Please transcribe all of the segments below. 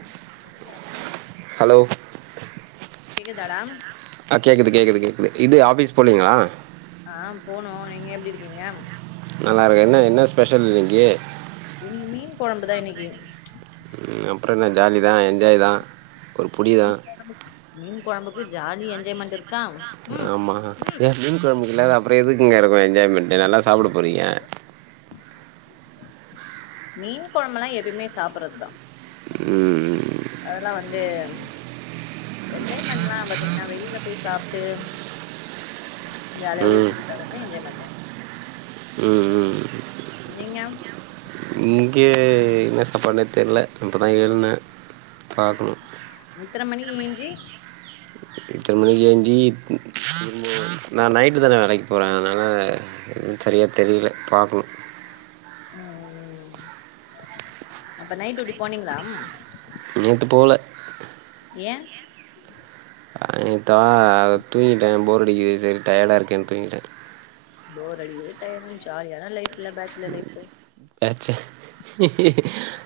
உம் எப்பிடிடா இருக்க ஹலோ கேக்குதா டா ஆ கேக்குது கேக்குது கேக்குது இது ஆபீஸ் போலிங்களா ஆ போனு நீங்க எப்படி இருக்கீங்க நல்லா இருக்க என்ன என்ன ஸ்பெஷல் இன்னைக்கி இன்னிக்கு மீன் கொழம்புதா இன்னிக்கு ம் அப்புறோ என்ன ஜாலி தா என்ஜாய் தா மீன் கொழம்பு மீன் கொழம்புக்கு ஜாலி என்ஜாய்மெண்ட் இருக்கா ம் ஆமா ம் ஏ மீன் கொழம்பக்குல அப்புறோ எதுக்கு இங்க இருக்கு என்ஜாய்மெண்ட் நல்லா சாப்பிட போறீங்க மீன் கொழம்பெல்லா எப்பயுமே சாப்பிடடுறதுதா உம் ம் அதெல்லா வந்து என்ஜாய்மென்டல்லா பாத்தீங்னா வெளில போய் சாப்டு ஜாலியா ஊர் ம் சுத்தி பாக்றது தா என்ஜாய்மென்டு ம் ம் நீங்க இங்கே என்ன சாப்பாடுனே தெரில இப்பதா எழுன்தே பாக்கணு இத்தரமணிக்கு ஏஞ்சி இத்தனமணிக்கு ஏஞ்சி ம் நா நைட்டு தானே வேலைக்கு போறே அதனால எதுவு சரியாக தெரியல பாக்கனு ஆ அப்ப நைட் டூட்டி போனீங்களா நேத்து போல ஏ அதுத்தா தூங்கிட்டேன் போர் அடிக்குது சரி டயர்டா இருக்குன்னு தூங்கிட்ட போர் அடிகுது டையடா ஜாலியான லைஃப்ல பேச்சுலர் உம் லைஃப் ஏ ச்ச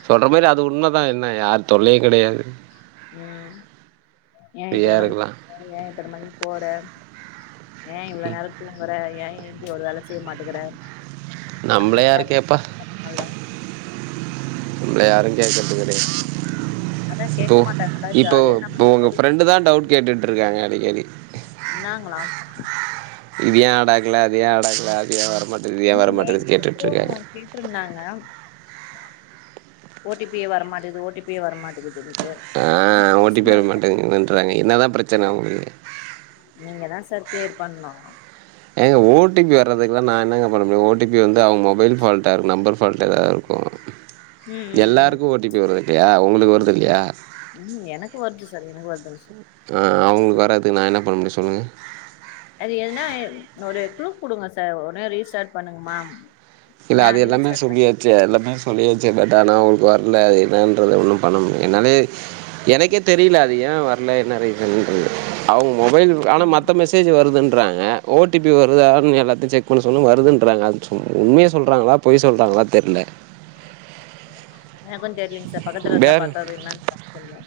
சொல்ற மாதிரி அது உண்மைதான் என்ன யார் தொல்லையும் கிடையாது உம் ஏன் ஃப்ரீயா இத்தன மணிக்கு இருக்கலா [unintelligible] ஏன் இத்தன மணிக்கு போற ஏன் இவ்வளவு நேரம் தூகுங்கற ஏன் எஞ்சி ஒரு வேல செய்ய மாட்டேங்கற நம்மள யாரு கேப்பா நம்மள யாரும் கேக்றது கிடையா அதா போ கேக்க மாட்டாங்களா இப்போ ஜாலியா நம்ம இப்ப உங்க இஷ்டத்துக்கு ஃப்ரெண்டு தான் டவுட் கேட்டுட்டு இருக்காங்க அடிக்கடி என்னங்களா இது ஏ நடக்ல அது ஏ நடக்ல அது ஏ வர மாட்டேக்குது இது ஏ வர மாட்டேக்குது கேட்டுட்ருக்காங்க இருந்தாங்க ஓ டி பி யே வரமாட்டுது ஓ டி பி யே வர மாட்டுகுதுன்டு அ ஓ டி பி வர மாட்டேங்குதுன்றாங்க என்ன தா பிரச்சன அவங்ளுக்கு நீங்க தா சார் கிளியர் பண்ணும் எங்க ஓ டி பி வரதுக்கெல்ல நா எண்ணங்க பண்ண முடியும் ஓ டி பி வந்து அவங்க மொபைல் ஃபால்ட்டா இருக்கும் நம்பர் ஃபால்ட் எதாது இருக்கும் ம் ம் ம் எல்லோருக்கும் ஓ டி பி வரது இலயா உங்ளுக்கு வருது இலயா ம் எனக்கு வருது சார் எனக்கு வருதுங் சார் அ அவுங்ளுக் வராதுக்கு நா என்ன பண்ண முடியும் சொல்லுங்க அது எனா ஒரு குளு குடுங்க சார் உடனே ரீஷாட் பண்ணுங்கமா இல்ல நா அது எல்லாமே ரீஸ்டார்ட் பண் சொல்லியாச் ச்ச எல்லாமே சொல்லியாச்சு பட் ஆனா அவுங்ளுக் வர்ல அது என்னன்றது ஒண்ணும் பண்ண முடியும் என்னாலயே எனக்கே தெரில அது ஏ வர்ல என்ன ரீசன்றது அவுங் மொபைல் ஆனா ம் மத்த மெசேஜ் வருதுன்றாங்க ஓ டி பி வருதானு எல்லாத்து செக் ஒண்ணு சொன்ன வருதுன்றாங்க அது சும் உண்மைய சொல்றாங்களா பொய் சொல்றாங்களா தெர்ல எனக்கும் தெரிலீங் சார் பக்கத்துல இருந்தா வேற பாத்தாத என்னான்னு [unintelligible] தெரியு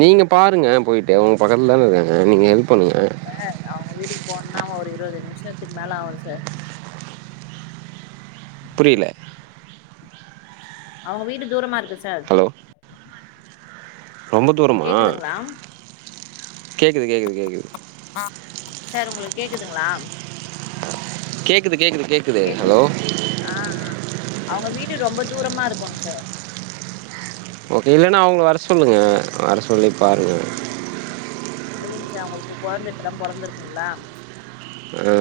நீங்க பாருங்க போய்ட்டு உங்க பக்கத்ல தான இருக்காங்க நீங்க ஹெல்ப் பண்ணுங்க இல்ல அவுங்க வீட்டுக்கு போன்னா ஒரு இருவது நிமிஷத்துக் மேல ஆவு சார் புரில அவுங்க வீடு தூரமா இருக்கு சார் ஹலோ ரொம்ப தூரமா கேக்குதுங்களா கேட்குது கேட்குது கேட்குது அ சார் உங்களுக் கேக்குதுங்ளா கேக்குது கேக்குது கேக் கேக்குது ஆ ஆ அவுங்க வீடு ரொம்ப தூரமா இருக்குங் சார் ஓகே இல்லனா அவுங்ள வர சொல்லுங்க வர சொல்லி பாருங்க இல்லிங் சார் அவுங்ளுக்கு கொழந்த இப்ப தா பொறந்துருக்குங்ளா [inaudible]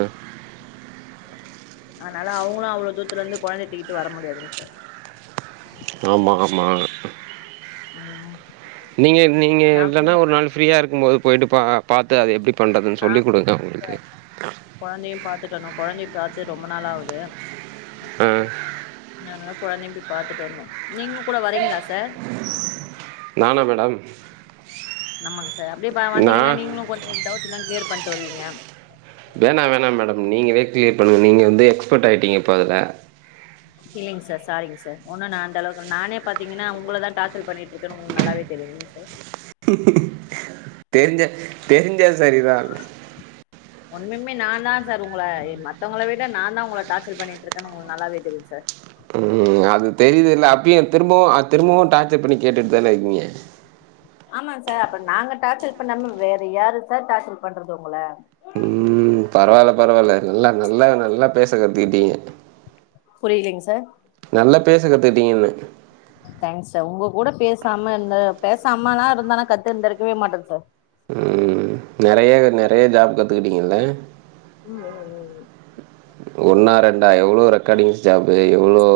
ஆனால அவுங்ளு அவ்ளோ தூத்துல இருந்து கொழந்தைய துக்கிட்டு வர முடியாதுங் சார் ஆமா ஆமா [unintelligible] நீங்க இருந்திங்க நா இல்லனா ஃப்ரீயா ஒரு நாள் ஃப்ரீயா இருக்கும் போது போய்ட்டு பா பாத்து அது எப்டி பண்றதுன்னு சொல்லி குடுங்க அவுங்ளுக்கு கொழந்தையும் பாத்துட்டு வர்ணு கொழந்தைய பாத்து ரொம்ப நாள் ஆவுது ம் நான்னு எல்லா கொழந்தையு போய் பாத்துட்டு வந்தோ நீங்களும் கூட வரீங்களா சார் நானா மேடம் நம்மங்க சார் அப்டியே பா வந்தீங்கன்னா நான் நீங்ளு கொஞ்ச டவுட்னா கிளியர் பண்ட்டு வருவீங்க வேணா வேணா மேடம் நீங்களே கிளியர் பண்ணுங் நீங்க வந்து எக்ஸ்பட் ஆய்டீங்க இப்ப அதுல இல்லிங் சார் சாரிங் சார் ஒண்ணு நா அந்தளவுக்கு ஒண்ணு நானே பாத்தீங்கனா உங்கள தா டார்ச்சல் பண்ணிட்டு இருக்கனு உங்களுக்கு நல்லாவே தெரிலிங் சார் தெரிஞ்சா தெரிஞ்சா சரி தா ஒண்ணுமே நா தா சார் உங்கள இ மத்தவங்கள விட நா தா உங்கள டார்ச்சல் பண்ணிட்ருக்கனு உங்களுக்கு நல்லாவே தெரியு சார் ம் அது தெரிது ல அப்பயு திரும்பவு அத் திரும்பவு டார்ச்சர் பண்ணி கேட்டுட்டுதான இருக்கீங்க ஆமாங் சார் அப்ப நாங்க டார்ச்சல் பண்ணாம வேற யாரு சார் டார்ச்சல் பண்றது உங்கள ம் ம் பரவால பரவால நல்லா நல்லா நல்லா பேச கத்துக்கிட்டீங்க புரிலிங் சார் நல்லா பேச கத்துகிட்டீங்கனுன்ன தேங்க்ஸ் சார் உங்க கூட பேசாம இருந்த பேசாமல்லா இருந்தனா கத்துட் இருக்கவே மாட்டன் சார் ம்ம் நெறைய நெறைய ஜாப் கத்துக்கிட்டீங்கள்ள ம்ம் ம் ஒன்னா ரெண்டா எவ்ளோ ரெக்கார்டிங் ஸ்டாப்பு எவ்ளோ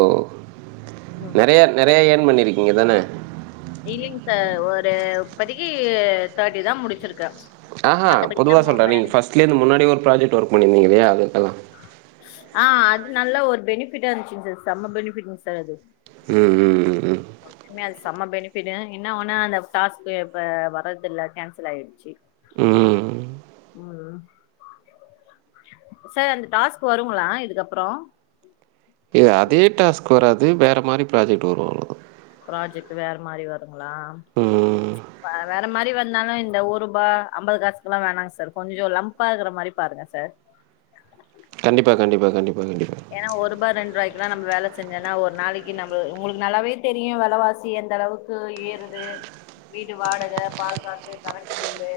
ம் நெறய நெறைய யர்ன் பண்ணிருக்கீங்க தான இல்லிங் சார் ஒரு இப்பதிக்கு உ தேர்ட்டி தா முடிச்சிருக்க ஆ பொதுவா சொல்ற நீ ஃபர்ஸ்ட்லே இருந்து முன்னாடி ஒரு ப்ராஜெக்ட் ஒர்க் பண்ணிருந்திங்க இல்லியா அதுக்கல்லா ஆ அது நல்லா ஒரு பெனிஃபிட்டா இருந்துச்சுங் சார் செம்ம பெனிஃபிட்ங்க சார் அது ம் ம் ம் ம் உண்மையா அது செம்ம பெனிஃபிட் என்ன ஒன்னா அந்த டாஸ்க்கு இப்ப வர்றது இல்ல கேன்சல் ஆயிடுச்சு ம் ம் சார் அந்த டாஸ்க் வருங்களா இதுக்கப்பற இது அதே டாஸ்க் வராது வேற மாரி ப்ராஜெக்ட் வரு அவ்ளோதா ப்ராஜெக்ட் வேற மாரி வருங்களா ம் வேற மாரி வந்தாலு இந்த ஒர் ரூபா அம்பது காசுக்கு எல்லா வேணாங்க சார் கொஞ்ச லம்ப் பா க்குற மாரி பாருங்க சார் கண்டிப்பா கண்டிப்பா கண்டிப்பா கண்டிப்பா ஏன்னா ஒரு ரூபா ரெண்டு ரூபாய்க்கு எல்லா நம்ம வேல செஞ்சோன்னா ஒரு நாளைக்கு நம்ப உங்களுக்கு நல்லாவே தெரியு விலவாசி எந்த அளவு க்கு ஏறுது வீடு வாடக பால் காசு கரண்டு பில்லு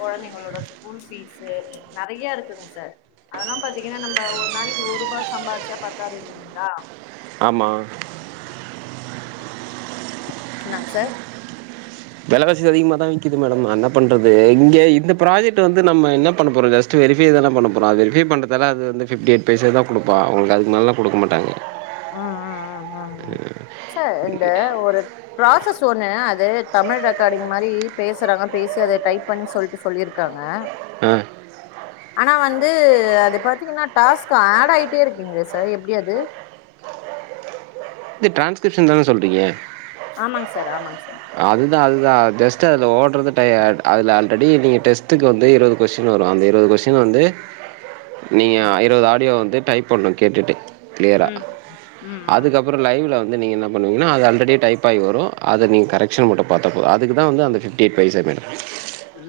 குழந்தைங்களோட ஸ்கூல் ஃபீஸு நெறய இருக்குங் சார் அதல்லா பாத்தீங்கன்னா நம்ப ஒரு நாளைக்கு ஒர் ரூபா சம்பாரிச்சா பத்தாது இல்லிங்களா ஆமா என்ன சார் விலவாசி அதிகமா தா விக்குது மேடம் நா என்ன பண்றது இங்க இந்த ப்ராஜக்ட் வந்து நம்ம என்ன பண்ண போறோ ஜஸ்ட் ஜெஸ்ட வெரிஃபை தான பண்ண போறோ அது வெரிஃபை பண்ணறதால்ல அது வந்து ஃபிப்டி எயிட் பைசா தா குடுப்பா உங்களுக்கு அதுக்கு மேலல்லா குடுக்க மாட்டாங்க அஅ அஅ சார் இந்த ஒரு ப்ராசஸ் ஒண்ணு அது தமிழ் ரெக்கார்டிங் மாரி பேசுறாங்க பேசி அத டைப் பண்ணி சொல்ட்டு சொல்லியிருக்காங்க ஆ ஆனா வந்து அது பாத்தீங்கன்னா டாஸ்க் ஆட் ஆகிட்டே இருக்கீங்குளே சார் எப்டி அது இது டிரான்ஸ்கிரிப்ஷன் தான சொல்றீங்க ஆமாங் சார் ஆமாங் சார் அதுதா அதுதா ஜஸ்ட் அதுல ஓட்றது டயடூ அதுல ஆல்ரெடி நீங்க டெஸ்ட்டுக்கு வந்து இருவ் கொஸ்டின் வரு அந்த இருவது கொஸ்டின் வந்து நீங்க இருவது ஆடியோ வந்து டைப் பண்ணு கேட்டுட்டு கிளியரா ம் ம் ம் ம். அதுக்கப் அப்புற லைவ்ல வந்து நீங்க இன்னா பண்ணுவீங்கனா அது அல்ரெடி டைப் ஆகி வரு அது நீங் கரக்ஷன் மட்டு பாத்த போது அதுக்குதா வந்து அந்த [unintelligible]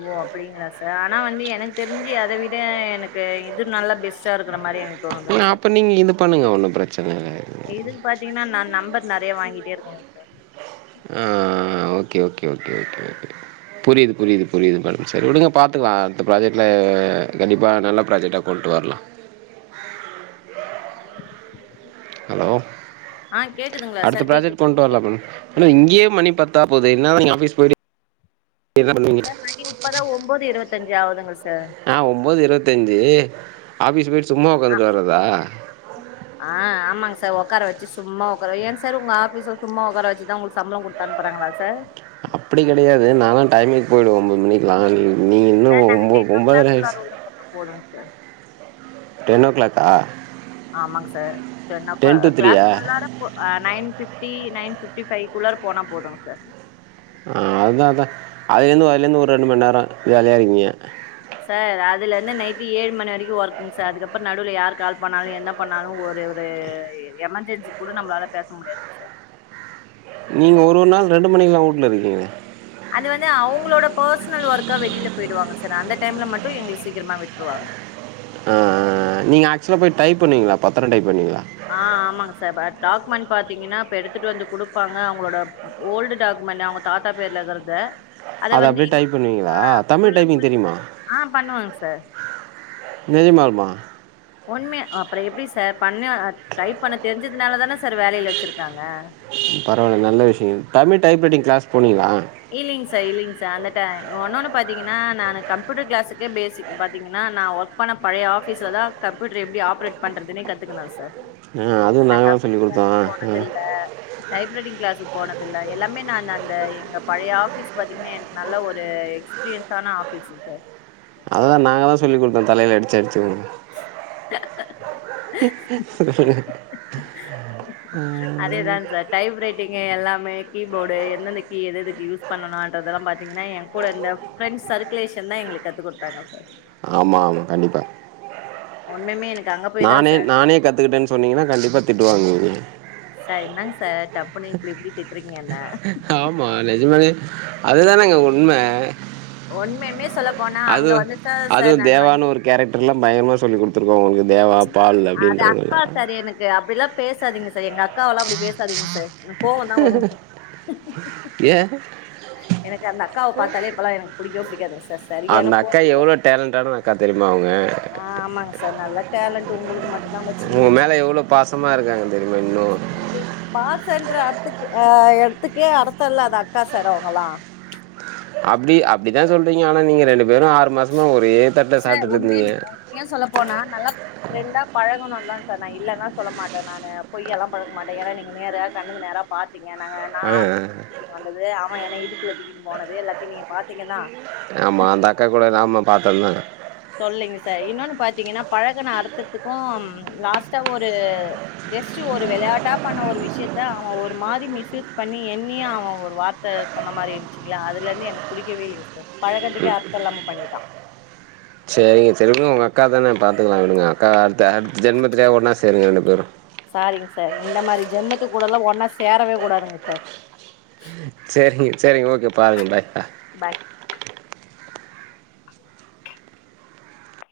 ஓ அப்டிங்ளா சார் ஆனா வந்து எனக்கு தெரிஞ்சு அத விட எனக்கு இது நல்லா பெஸ்ட்டா இருக்கிற மாரி இருக் அப்போ நீங்க இது பண்ணுங்க ஒன்னு பிரச்சன இல்ல இதுக் பாத்தீங்னா நா நம்பர் நறைய வாங்கிட்டே இருக்குனு ஆ okay okay okay okay okay புரிது புரிது புரிது மேடம் சேரி விடுங்க பாத்துக்கிளா அடுத்த ப்ராஜெக்ட்ல கண்டிப்பா நல்லா ப்ராஜெக்ட்டா கொண்டு வர்லா ஹலோ ஆ கேக்குதுங்களா அடுத்த சார் கேக்குது ப்ராஜெக்ட் கொண்டு வர்ல கேக்குது மேம் ஆனா இங்கியே மணி பத்தாப் போது என்னாதா நீங்க ஆபிஸ் போயிட்டு என்ன பண்ணுவீங்க சார் மணி இப்பதா ஒம்பது இருவத்தஞ்சு ஆவுதுங்க சர் ஆ ஒம்பது இருவத்தஞ்சு ஆஃபீஸ் போய்ட்டு சும்மா ஆ உக்காந்துட்டு வர்றதா ஆ ஆமாங் சார் உக்கார வச்சு சும்மா உக்கார ஏ சார் உங்க ஆபீஸ்ல சும்மா உக்கார வச்சு தா உங்ளுக்கு சம்புளோ குடு தன்ப்புறாங்களா சார் அப்டி கிடையாது நாலா டைமுக் போயிடுவ ஒன்பது மணிக்கிலா சார் நாங்க டென் ஓ கிளாக் கூள்ளார உள்ள போன போதங் சார் டென் ஓ கிளாக்கா ஆமாங் சார் டென் ஓ ஓள டு கிளாக் த்ரீயா குள்ளார ப்போ அ nine fifty nine fifty five கூள்ளார போன போதுங் சார் ஆ அதா அதா அதுலந்து அதலந்து ஒரு ரெண்டு மண் நேர ஜாலியா இருக்கீங்க சார் அதுல இருந்து நைட் ஏழு மணி வரைக்கு ஒர்க்குங் சார் அதுக்கப்பற நடுவுல யார் கால் பண்ணாலு என்னப் பண்ணாலு ஒரு ஒரு எமர்ஜென்சி கூட நம்ப்ளால பேச முடியாது நீங்க ஒரு ஒரு நாள் ரெண்டு மணிக்கிலா வூட்ல இருக்கீங்ளே அது வந்து அவுங்ளோட பர்ச்னல் ஒர்க்கா வெளியில போயிடுவாங்க சார் அந்த டைம்ல மட்டு எங்ளு சீக்கிரமா விட்ருவாங்க ஆ ஆ ஆ நீங்க ஆக்சுவலா போய் டைப் பண்ணுவிங்ளா பத்தர டைப் பண்ணுவீங்ளா ஆ ஆமாங்க சார் டாக்குமெண்ட் பாத்தீங்கன்னா இப்ப எடுத்துட்டு வந்து குடுப்பாங்க அவுங்ளோட ஓல்டு டாக்குமெண்ட் அவுங்க தாத்தா பேர்ல எதர்தே அத அப்டியே டைப் பண்ணுவீங்ளா தமிழ் அண்ட் டைப்பிங் ஃபுல் தெரியுமா ஆ பண்ணுவங் சர் நெஜ்மாலுமா உண்மே அப்புற எப்டி சார் பண்ண டைப் பண்ண தெரிஞ்சதுனால தானே சார் வேலையில வச்சிருக்காங்க பரவால்ல நல்ல விஷியங்க தமிழ் டைப்ரைட்டிங் க்ளாஸ் போனீங்ளா இல்லிங் சார் இல்லிங் சார் அந்த டை ஒன்னொன்னு பாத்தீங்கன்னா நானு கம்ப்யூட்டர் கிளாஸுக்கே பேசிக் பாத்தீங்கன்னா நா ஒர்க் அப்பான பழைய ஆபீஸ்ல தா கம்ப்யூட்டர் எப்டி ஆப்ரேட் பண்றதுனே கத்துக்கினா சார் ஆ அதுவும் நா நாங்க தான் சொல்லிக் கம்புயுட்ரு குடுத்தோ கிளாஷுக்கு ஆ போனதில்ல டைப்ரைடிங் கிளாஸுக் போனதுல்ல எல்லாமே நான் அந்த எங்க பழைய ஆபீஸ் பாத்தீங்னா எனக்கு நல்ல ஒரு எக்ஸ்பீரியன்ஸான ஆபீஸ் சர் அததா நாங்க தா சொல்லிக் குட்த்தோ தலையில அடிச்சடிச்சு [unintelligible] அதேதா சார் டைப் ரைட்டிங்கு எல்லாமே கீபோர்டு எந்தெந்த கீ எது எதுக்கு யூஸ் பண்ணனுன்றதெல்லா பாத்தீங்னா எ கூட இந்த ஃப்ரண்ஸ் சர்குலேஷன் தா எங்ளுக் கத்து குட்த்தாங்க ஆமாலு கண்டிப்பா ஒண்ணுமே எனக்கு அங்க போய் தா நானே சார் நானே கத்துக்கிட்டேன் சொன்னீங்கன்னா கண்டிப்பா திட்டுவாங்குவீங்க சர் என்னங் சார் டப்புனு இப்டி இப்டி திட்றீங்க என்ன ஆமா நெஜமாலையே அதுதானங்க உண்ம ஒண்மையுமே சொல்ல போனா அங்க வந்துசா சார் நானு வந்து கேரக்டுர்லா பயங்கரமா சொல்லி குடுத்துருக்கோ உங்க தேவா பால் அப்டின்றதெல்லா ஏ அப்டில்லா பேசாதீங்க சர் எங்க அக்காவெல்லா அப்டி பேசாதீங்க ச என கோவந்தா வரூ ஏ எனக்கு அந்த அக்காவ பாத்தாலே இப்பெல்லா எனக்கு புடிக்கவே புடிக்காதுங்க சர் சரியான சோப்பிரியா டேலண்ட்டான அக்கா தெரியுமா அவங்க ஆ ஆமாங்க சார் நல்ல டேலண்டு உங்களுக்கு மட்டுந்தா அவங்க உங்க மேல எவ்ளோ பாசமா இருக்காங்க தெரியுமா இன்னூ ச்சீ அப்டி பாசன்ற அட்த்துக்கு அ எட்த்துக்கே அடுத்த இல்லாத அக்கா சார் அவங்களா அப்டி அப்டிதா சொல்றீங்க ஆனா நீங்க ரெண்டு பேரு ஆறு மாசமா ஒரே தட்ட சாப்ட்டுட்டு இருந்தீங்க உண்மைய சொல்ல போனா நல்லப் ஃப்ரெண்டா பழகணு தா சார் நா இல்லன்லா சொல்ல மாட்ட நானு பொய்யாலா பழக மாட்டே ஏனா நீங்க நேர கண்ணுக்கு நேரா பாத்தீங்க நாங்க அ அ த்துகாண்டது அவ என இடுப்புல தூக்கினு போனது எல்லாத்தையு நீங்க பாத்தீங்க தா ஆமா அந்த அக்கா கூட நாம்லு ஆமா பாத்தொங்கு சொல்லுங்க சா இன்னொனு பாத்தீங்கன்னா பழகுன அர்த்தத்துக்கும் லாஸ்ட்டா ஒரு ஜஸ்ட்ட் ஒரு விளையாட்டா பண்ண ஒரு விஷியத்த அவ ஒரு மாரி மிஸ்யூஸ் பண்ணி என்னிய அவ ஒரு வார் த்த சொன்ன மாரி இருந்துச்சிங்களா அதுல இருந்து எனக்கு புடிக்கவே இல்லிங்க சார் பழக்கத்துக்கே அர்த்தோ இல்லாம பண்ணிட்டா செரிங்க செரிங்க உங்க அக்கா தான பாத்துக்கலா விடுங்க அக்கா அடுத்த அடுத்த ஜென்மத்துலையா ஒன்னா சேருங்க ரெண்டு பேரு சாரிங்க சர் இந்த மாரி ஜென்மத்து கூடல்லா ஒன்னா சேரவே கூடாதுங்க ச செரிங்க செரிங்க ஓக்கே பாருங்க பாய் பாய்